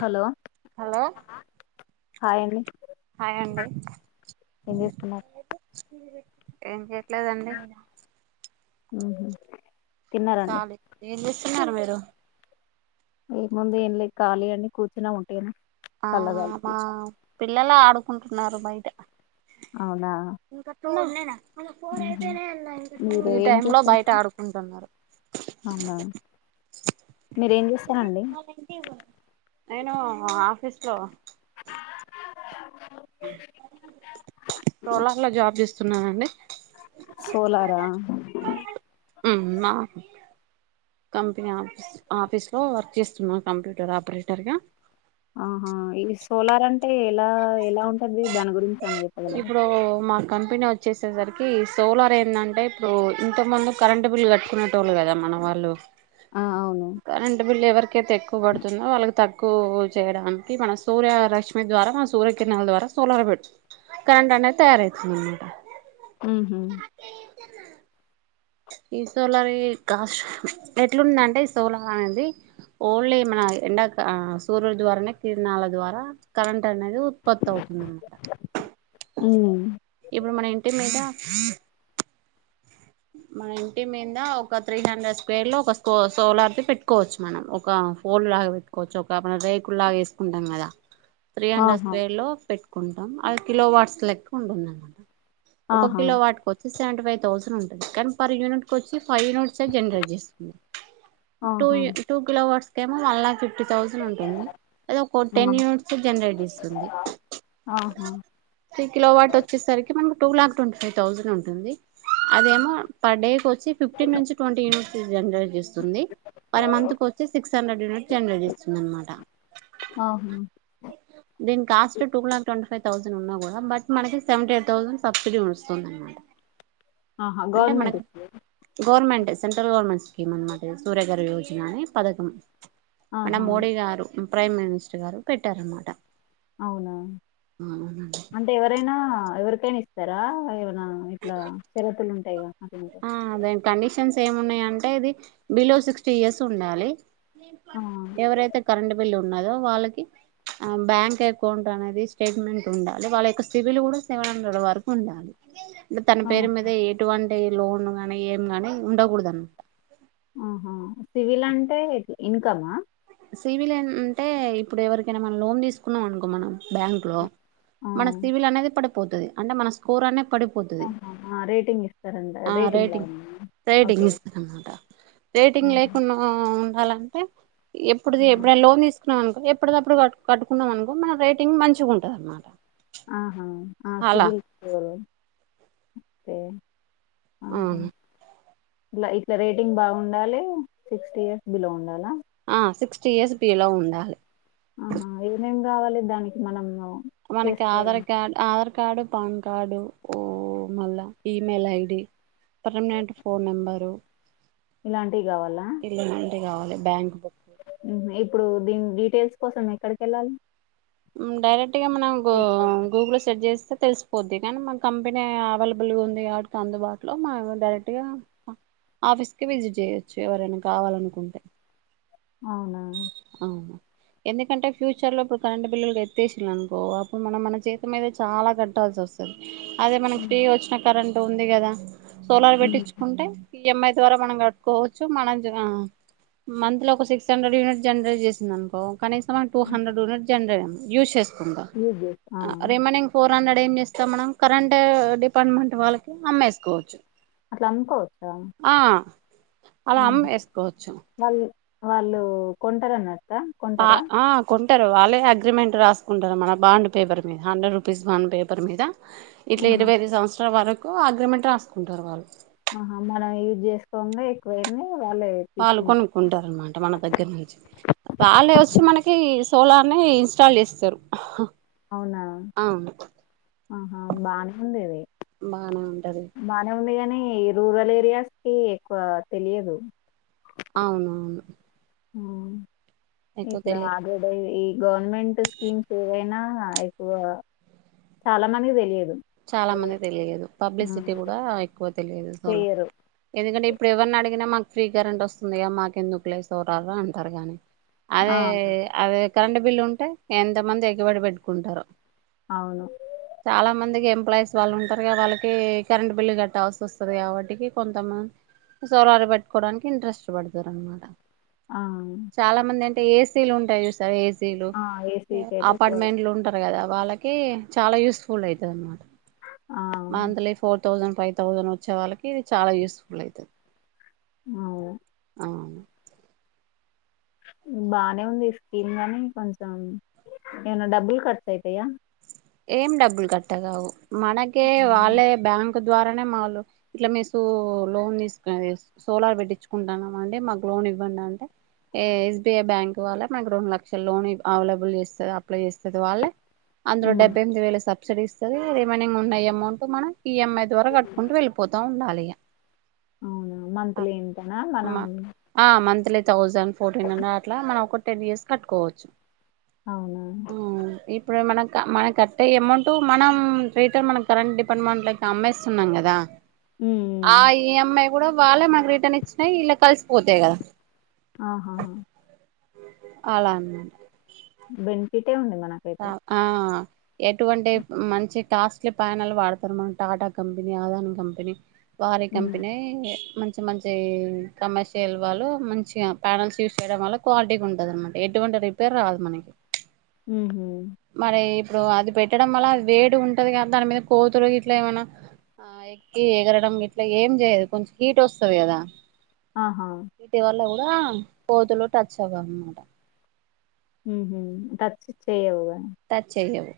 Hello hello hi అండి hi అండి ఏం చేస్తున్నారు ఏం లేదు లేదండి హ్మ్మ్ కాలే ఏం తిన్నార మీరు ఏముంది ఏం లేద్ ఖాళీ అండి కూర్చున ఉట్టిగనే ఆ చల్లగాలికి మా పిల్లలు ఆడుకుంటున్నారు బయట అవునా [inaudible] ఉహు మీరు ఈ ఏం టైం లో చేస్తారు బయట ఆడుకుంటున్నారు అవునా మీరేం చేస్తారండి నేనూ ఆఫ్ ఫీస్లో సోలార్ లో జాబ్ చేస్తున్నానండి సోలారా హ్మ్మ్ మా కంపెనీ ఆఫీస్ ఆఫీస్ లో వర్క్ చేస్తున్నా కంప్యూటర్ ఆపరేటర్ గా ఆహా ఈ సోలార్ అంటే ఎలా ఎలా ఉంటది దాని గురించి ఏమన్నా చెప్పగలరా ఇప్పుడూ మాక్కన్ పినీ వచ్చేసేసరికి సోలార్ ఎందంటే ఇప్పుడూ ఇంతకుముందు కరెంట్ బిల్లు కట్టుకునేటోళ్ళు కదా మన వాళ్ళు ఆ అవును కరెంట్ బిల్లు ఎవర్ ఎక్కువ పడుతుందో వాళ్ళకి తక్ క్ చేయడానికి మన సూర్యరశ్మి ద్వారా మన సూర్యకిరణాల ద్వారా సోలార్ పెడు కరంట్ అనేది తయారైతుందనమాట మ్మ్ హ్మ్ ఈ సోలార్ కాస్ ఎట్లుందంటే ఈ సోలార్ అనేది ఓన్లీ మన ఎండాక సూర్యుని ద్వారానే కిరణాల ద్వారా కరెంట్ అనేది ఉత్పత్తి అవుతుంది అనమాట ఉ ఇప్పుడు మన ఇంటి మీద హా మన ఇంటి మింద ఒక త్రీ హండ్రెడ్ స్క్వేర్ లో ఒక సోలార్ తి పెట్టుకోవచ్చు మనం ఒక ఫోల్ లాగా పెట్టుకోవచ్చు ఒక రేకుల్ లాగా వేసుకుంటాం కదా త్రీ అండ్ హాఫ ఆహా స్వేర్ లో పెట్ కుంటం అవి కిలో వాట్స్ లెక్క ఉంటుందన్నమాట ఒక ఆహా కిలో వాట్కోచ్ సెవెంటీ ఫైవ్ తౌసండ్ ఉం కాని పర్ యూనిట్కొచ్చి ఫైవ్ యూనిట్స్ జనరేట్ చేస్తుంది టూ ఆహా యు టూ కిలోవర్స్ కేమో మళ్ళ ఫిఫ్ ఫిఫ్టీ థౌసేండ్ ఉంటుంది ఏదో ఓకే ఆ టెన్ యూనిట్స్ జనరేట్ ఇస్తుంది ఆహా త్రి కిలో వ్యాట్ ఒచ్చేసరికి మనకి two lakh twenty five thousand ఉంటుంది అదేమో పర్ డే వచ్చి ఫిఫ్టీన్ నుంచి ట్వంటీ యూనిట్స్ జనరేట్ చేస్తుంది పర్ మంత్ వచ్చి సిక్స్ హండ్రెడ్ యూనిట్ జనరేట్ చేస్తుంది అనమాట ఆహా దీని cost two lakh ట్వీ five thousand ఉన్నా కూడా బట్ మనకి సెవెంటీ ఎయిట్ థౌసండ్ సబ్సిడీ వస్తుందనమాట ఆహా అంటే గవర్నమెంట్ మనకు ఇస్తదా గవర్నమెంట్ సెంట్రల్ గవర్నమెంట్ స్కీమ్ అనమాట సూర్యగరయోజన పథకం మన ఆహా మోడి గారు ప్రైమ్ మినిస్టర్ గారు పెట్టారన్నమాట అవునా అంటే ఎవరైనా ఎవరి కైన ఇస్తారా ఇట్లా ఇట్లా తెరతలు ఉన్ తెగ ఆ అదే కండీషన్ సేమ్ ఉన్నా అంటే ఇది బిలో సిక్స్టీ ఇయర్స్ ఉండాలి ఆ ఎవరైతే కరెంట్ బిల్ ఉన్ ఉన్నదో వాళ్ళకి బ్యాంక్ అకౌంట్ అనేది స్టేట్మెంట్ ఉండాలి వాళ్ళ యొక్క సిబిల్ కూడా సెవెన్ హండ్రెడ్ వరకు ఉండాలి తన ఆ పేరు మీద ఎటువం అంటే లోన్ గా ఏం గాని ఉండకూడదనమాట ఆహా సివిల్ అంటే ఇన్కమా సివిలేన్ అంటే ఇప్పుడు ఎవరికైనా మనం లోన్ తీసుకున్నాం అనుకో మనం బ్యాంక్ లో ఆ మన సివిల్ అనేది పడి పోతది అంటే మన స్కోర్ అనే పడిపోతది ఆహా, ఆ రేటింగ్ ఇస్తారంట ఆ రేటింగ్ లాగానా రేటింగ్ ఓకే ఇస్తది అన్న మాట రేటింగ్ ఆహా లేకున్నా. కాలాంటే ఎప్పుడుది ఎప్పుడైనా లోన్ తీసుకున్నవనుకో ఎప్పుటిదప్పుడు కట్ కట్టుకున్నవ్ అనుకో మన రేటింగ్ మంచి గుంటది అనమాట, ఆ అ ఆ అలా సివిల్ స్కోరు తే అవును ఇట్ల ఇట్లా రేటింగ్ బాగుండాలి సిక్స్టీ ఇయర్స్ బిలో ఉండాలా ఆ సిక్స్టీ ఇయర్స్ బిలో ఉండాలి ఆహా ఏమేం కావాలి దానికి మనం మనకి ఆధార్ చేసుకోవాలి card Aadhaar card PAN card మళ్ళా email ID permanent phone number ఇలాంటి టీ కావాలా ఇలాంటివి కావాలి బ్యాంక్ బుక్ హుహ్ ఇప్పుడు దీని డీటెయిల్స్ కోసం ఎక్కడికి ఎళ్ళాలి హ్మ్ డైరెక్ట్ గా మనం గూగుల్ ల సెర్చ్ చేసి తెలిసిపోద్ది కానీ మా కంపెనీ అవైలబుల్గా ఉంది అడ్కి అందుబాటులో మా డైరెక్ట్గా ఆఫీస్కి విజిట్ చేయచ్చు ఎవరైనా కావాలనుకుంటే అవునా అవును ఎందుకంటే ఫ్యూచర్ లో ఇప్పుడు కరెంటు బిల్లులు ఎత్తేసిల్లు అనుకో అప్పుడు మనం మన చేతి మీదే చాలా కట్టాల్సివస్తది అదే మనకి హ్మ్ ఫ్రీ వచ్చిన కరెంట్ ఉంది గదా సోలార్ హ్మ్ పెట్టిచ్చుకుంటే ఈ ఎం ఐ ద్వారా మనం కట్టుకోవచ్చు మనం జాం మంత్ లో ఒక సిక్స్ హండ్రెడ్ యూనిట్ జనరేట్ చేసింది అనుకో కనీసం మనం టూ హండ్రెడ్ యూనిట్ జనరే యూజ్ చేస్ యూజ్ చేస్ ఆ! రిమైనింగ్ ఫోర్ టూ హండ్రెడ్ ఏం చేస్తాం మనం కరెంట్ డిపార్ట్మెంట్ వాళ్ళకి అమ్మేసుకోవచ్చు అట్లా అమ్ముకోవచ్చా? ఆ అలా అం ఆహా! ఏసుకోవచ్చు వాళ్ళు వాళ్ళు కొంటరు అన్నా ఆ ఆ కొన్ టారు వాళ్ళే అగ్రిమెంట్ రాసుకుంటరు మన బాండ్ పేపర్ మీద హండ్రెడ్ రూపీస్ బాండ్ పేపర్ మీద ఇట్ల ఆహా! ఇరవై ఐదు సంవత్సరాల వర కు అగ్రిమెంట్ రాసుకుంటారు వాళ్ళు ఆహా మనం యూజ్ చేసుకోంగా ఎక్కువైంది వాళ్ళు కొనుక్కుంటార అనమాట మన దగ్గర నుంచి వాళ్లే ఒచ్చి మనకి సోలార్ని ఇన్స్టాల్ చేస్తారు అవునా అవును ఆహా బానే ఉంది ఇది బానే ఉంటది బానే ఉంది గ అనీ రూరల్ ఏరియాస్ కి ఎక్కువ తెలియదు అవునవును ఊమ్ ఎక్కువ ఇట్లా తెలియ అ గొడ పొయి గవర్నమెంట్ స్కీమ్స్ ఏవైనా ఎక్కువ చాలా మందికి తెలియదు చాలా మంది తెలియదు పబ్లిసిటీ హ్మ్. కూడా ఎక్కువ తెలియదు సోలర్ చెయ్యరు. ఎందుకంటే ఏప్ ప్పుడు ఎవరిని అడిగినా మాకు ఫ్రీ కరెంట్ వస్తుందిగా మాకు ఎందుకులే సొరర్ అంటారు గానీ ఆ! అదే అదే కరెంటూ బిల్ ఉంటే ఎంత మంది ఎగబడి పెట్టుకుంటారో అవును. చాలా మంది ఎంప్లాయస్ వాళ్ళు ఉంటారు కద వాళ్ళకి కరెంటు బిల్లు కట్ట అవస్తోస్తది కాబట్టి కొంతమంది సోలర్ పెట్టుకోవడానికి ఇంట్రెస్ట్ చూపేడతారనమాట ఆ ఏసీలుంటాయి చూ సా ఏసి సిలు ఆ యా ఏసీకి అయితే ట్వెల్వ్ అపార్ట్మెంట్లు ఉంటరు కదా వాళ్ళకి చాలా యూస్ఫుల్ ఐతది అన్నమాట ఆ monthly four thousand five thousand వచ్చే వాళ్ళకి ఇది చాలా యూస్ఫుల్ ఐతది అవును ఆ బానే ఉంది ఈ స్కీమ్ గాని కొంచెం ఏమనా డబ్బులు ఖర్చఐతయా ఏం డబ్బులు కట్టగావు మనకే వాళ్ళే బ్యాం ంక్ తద్వారానే మాళు ఇట్లా మీ సూ లోన్ తీసుక్ తీస్ సోలార్ పెట్టించుకుంటున్నాం అండి మాకు లోన్ ఇవ్వండి అంటే ఏ ఎస్బీఐ బ్యాంక్ వాళ్ళ మాకు రొండు లక్షల లోన్ అవైలబుల్ చేస్తది అప్లై చేస్తది వాళ్ళే ఉమ్ అంద్రుడబ్ ఎనిమిది వేల సబ్సిడీ ఇస్తది రెమైనింగ్ వున్నా అమౌంట్ మనం ఈఎంఐ ద్వార కట్టుకుంటూ వెళ్ళిపోతా ఉండాలి య అవునా మంత్లీ ఇంతనా మనం ఆ మంత్లీ థౌజండ్ ఫోర్టీన్ అండ్రడ్ అట్లా మనం ఒక టెన్ ఇయర్స్ కట్టుకోవచ్చు అవునా త మనకస్ అంటే అమౌంట్ మనం రీటన్ మనం కరెంట్ డిపార్ట్మెంట్లకి అమ్మేస్తున్నాం కదా ఆ ఉమ్ ఈ ఎం ఐ కూడా వాళ్ళే మకు రిటర్న్ ఇచ్చినాయి ఇల కలిసిపోతాయి కదా ఆహా అలా అన్ బెన్ఫిట్ ఆ ఎటువంటైప్ మంచి టాస్లీ ప్యానాలు వాడతారు మనం టాటా కంపెనీ ఆదాన్ కంపెనీ వారి ఉమ్ కంపెనే మం మంచి మంచి కమర్షియల్ వాళ్ళు మంచిగా ప్యానల్స్ యూజ్ చేయడం వల్ల క్వాలిటీగా ఉంటంది అనమాట ఎటువంటి రిపేర్ రాదు మనకి ఉహు మరి ఇప్పుడు అది పెట్టడం వల్ల అది వేడి ఉంటది కా దాని మీద కోతులు ఇట్లా ఏమైనా ఆ ఎక్కి ఎగరడం ఇట్లా ఏం చేయదు కొంచెం హీట్ వస్తది కదా ఆహా వీటి వల్ల కోతులు టచ్ అవవనమాట ఉహు తచ్చి చేయవుగా టచ్ చేయవు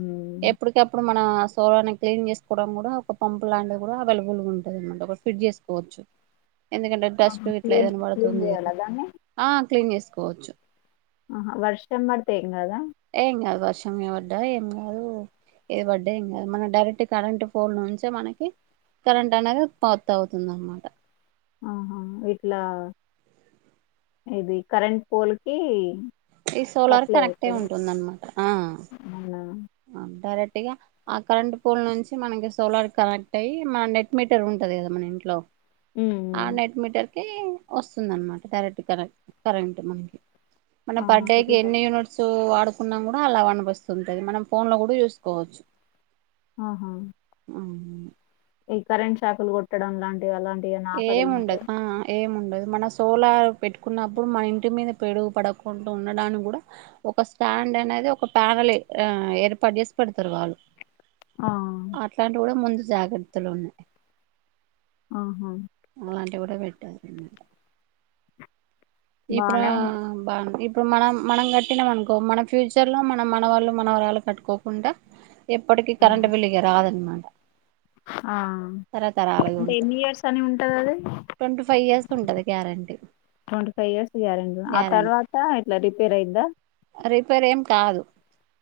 ఉమ్ ఎప్పుడుకప్పుడు మ నా సోలార్ ని క్లీన్ చేసుకోవడం కూడా ఒక పంప్ లాంటివి కూడా అవైలబుల్ గా ఉంటది అనమాట ఒక ఫిట్ చేసుకోవచ్చు ఎందుకంటే ఆహా డస్ట్ ఇట్లా క్లీన్ ఏదైనా క్లీన్ పడుతుంది కదా చేయాలా దాన్ని ఆ క్లీన్ చేసుకోవచ్చు ఆహ వర్షం బడితే ఏం గాదా ఏం కాదు వర్షం ఇ పడ్డా ఏం కాదు ఇది పడ్డ ఏం కాదు వర్షమే వడ్డ ఏం కాదు ఎవడ్డ ఏం గాదు మన డైరెక్ట్ కరెంట్ ఫోన్ నుంచే మనకి కరెంట్ అనేది ఉత్పత్తి అవుతుంది అనమాట ఆహా ఇట్లా ఇది కరెంట్ పోల్కి ఈ సోలార్ సప్లై కనెక్ట్ అయ్ అవుతది ఉంటుందనమాట అవునా ఆ డైరెక్ట్ గా ఆ కరెంట్ పోల్ నుంచి మనకి సోలార్ కనెక్ట్ అయ్యి మన నెట్ మీటర్ ఉంటది కదా మన ఇంట్లో ఆ హ్మ్. నెట్ మీటర్ కీ వస్తుందన్నమాట డైరెక్ట్ కరె కరెంట్ మనకి మన పర్ ఆహా! డే కి ఇట్లా ఎన్ని యూనిట్స్ వాడు కున్నా కూడా అలా వనిపిస్తుంటయ్ మనం ఫోన్ ల కూడా యూసుకోవచ్చు ఆహా ఈ కరెంట్ శాకులు కొట్టడం లాంటివి అలాం ఏము ఉండదు ఆ ఏము ఉండదు మన సోలార్ పెట్టుకున్నప్పుడు మన ఇంటి మీద పెడుగు పడకుండా ఉండడానికి కూడా ఒక స్టాండ్ అనేది ఒక ప్యానల్ ఏ ఏర్పాటు చేసి పెడతారు వాళ్ళు ఆ! అట్లాంటి కూడా ముందు జాగ్రత్తలు ఉన్నాయి ఆహా అలాంటివి కూడా పెట్టాల్సిందే ఇప్పుడ బానే ఉంది. బాంది ఇప్పుడు మనం మనం కట్టినాం అనుకో మన ఫ్యూచర్ లో మనం మన వళ్ళు మనవరాళ్లు కట్టుకోకుండా ఎప్పటికీ హ్మ్. కరెంటు బిల్ ఇగ రాదనమాట ఆ తరతరాలుగా అంటే ఉంటది ఎన్ని ఇయర్స్ అని ఉంటది అది ట్వంటీ ఫైవ్ ఇయర్స్ ఉంటది guarantee twenty five years guarantee ఆ గ్యారంటీ తర్వాత ఇట్లా రిపేర్ అయిద్దా రిపేరేం కాదు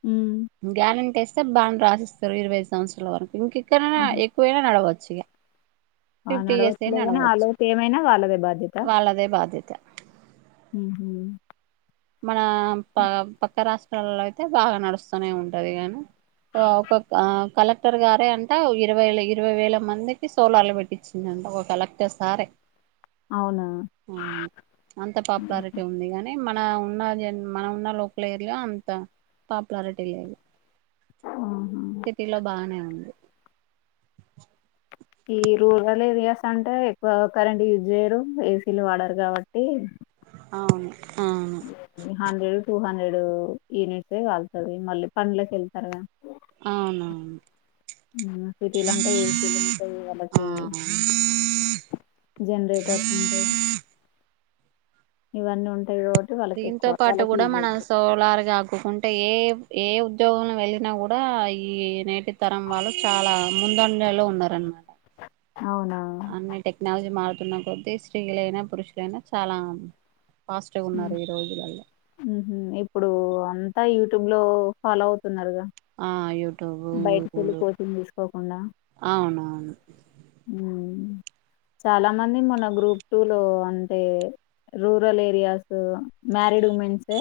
హ్మ్. గ్యారెంటీ ఇస్ స్తరు బాండ్ రాసిస్తారు ఇరవైఐదు సంవత్సరాల వరకు ఇంకె కన్నా ఆహా! ఎక్కువైనా నడవచ్చు చ్చిగా ఆ నడవచ్చులేగానీ ఆ లోపు ఏమైనా వాళ్ళదే బాధ్యత ఇక ఊహు మన ప పక్క రాష్ట్రాలో అయితే బాగా నడుస్తూనే ఉంటది గానీ ఒక కలెక్టర్ గారే అంటే ఇరవై ఇరవై వేల మందికి సోలార్లు పెట్టించిన్నంట ఒక కలెక్టర్ సారే అవునా? అంత పాపులారిటీ ఉంది గానీ మ మన ఉన్న జన్ మనం ఉన్న లోకల్ ఏరియా లో అంత పాపులారిటీ లేదు ఆహా సిటీలో [inaudible] ఈ రూరల్ ఏరియాస్ అంటే ఎక్కువ కరెంట్ యూజ్ జెయ్యరు ఏసీలు వాడరు కాబట్టి అవును అవును హండ్రెడు టూ హం డ్రెడు యూనిట్సే కాల్తాది వె మళ్ళీ పండ్లకి వెళ్తారుగా అవునవును సిటీలో అంటే ఏసి లు ఉంటాయి వాళ్ళకి ఆ జనరేటర్స్ ఉంటాయి ఇవన్నీ ఉం దీంతో పాటు కూడా మనం సోలారుగా పెట్టుకుంటే ఏ ఏ ఉద్యోగంలో వెళ్ళినా కూడా ఈ నేటి తరం వాళ్ళు చాలా ముందంజలో ఉన్నారనమాట అవునా అన్ని టెక్నాలజీ మార్ తున్న కొద్దీ స్త్రీలయినా పురుషులైనా చాలా ఫాస్టు గున్నారు ఈ రోజులల్లో ఇప్పుడు అంతా యూట్యూబ్ లో ఫాలో అవుతున్నారుగా ఆ యు బయటికి ఎళ్ళి కోచింగ్ తీసుకోకుండా అవునవును చాలా మంది మొన్న గ్రూప్ టూ లో అంటే రూరల్ ఏరియాసూ మ్యారీడ్ ఉమెన్సే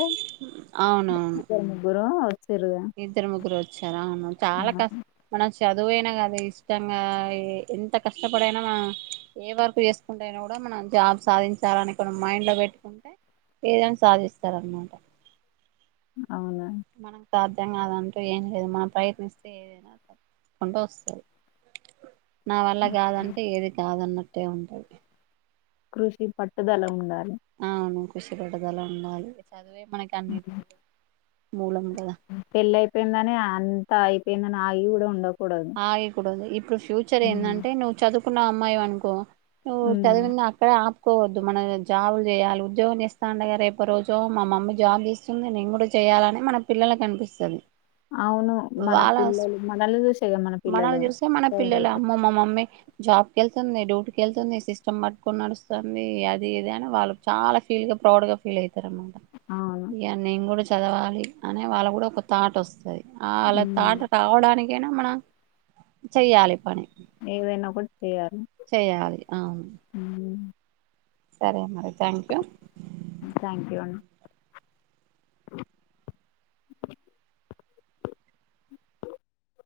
అవునవును ఇద్దరు ముగ్గురు వచ్చిరుగా ఇద్దరు ముగ్గురు వచ్చారా చాలా కష్ చదువైనా కాదు ఇష్టంగా ఎంత కష్టపడైనా మనం ఏ వర్క్ చేసుకుంటే అయినా కూడా మనం జాబ్ సాధించాలని మైండ్లో పెట్టుకుంటే ఏదైనా సాధిస్తారన్నమాట అవునా మనకు సాధ్యం కాదంటూ ఏం లేదు మనం ప్రయత్నిస్తే ఏదైనా తప్పకుండు వస్తది నా వల్ల కాదంటే ఏది కాదన్నటు టే ఉంటది కృషి పట్టుదల ఉండాలి [inaudible] అవును కృషి పట్టదల ఉండాలి చదువే మనకి అన్నిటికి మూలం కదా పెళ్లి అయిపోయిందని అంతా అయిపోయిందని ఆగి కూడా ఉండకూడదు ఆ ఇప్పుడు ఇప్పుడు ఫ్యూచర్ ఉమ్ ఏంటంటే నువ్వు చదు కున్నా అమ్మాయి అనుకో నువ్వు ఉమ్, చదివింది అక్కడ పోవద్దు మనం జాబులు చేయాలి ఉద్యోగం చేస్తా ఉండగా రేపు రోజు మా మమ్మీ జాబ్ చేస్తుంది నేను కూడా చేయాలని మన పిల్లలకు అనిపిస్తది అవును మన వాళ్ళ పిల్లల మనల్ చూసే కదా మనల్ని చూస్తే మన పిల్లలు అమ్మో మా మమ్మీ జాబ్ వెళ్తుంది డ్యూటీకి వెళ్తుంది సిస్టమ్ పట్టుకుని నడుస్తుంది అది ఇది అని వాళ్ళు చాల ఫీల్ గా ప్రౌడ్ గా ఫీల్ అయి తరను మాట అవును నేను కూడా చదవాలి అనే వాళ్ల కూడా ఒక థాట్ వస్తది అలా ఉమ్, థాట్ రావడాని ఏనా మన చేయాలి పని ఏదైనా ఒకటి చేయాలి చేయాలి అవును సరే మరి థ్యాంక్ యూ థాంక్యూ అండి [inaudible]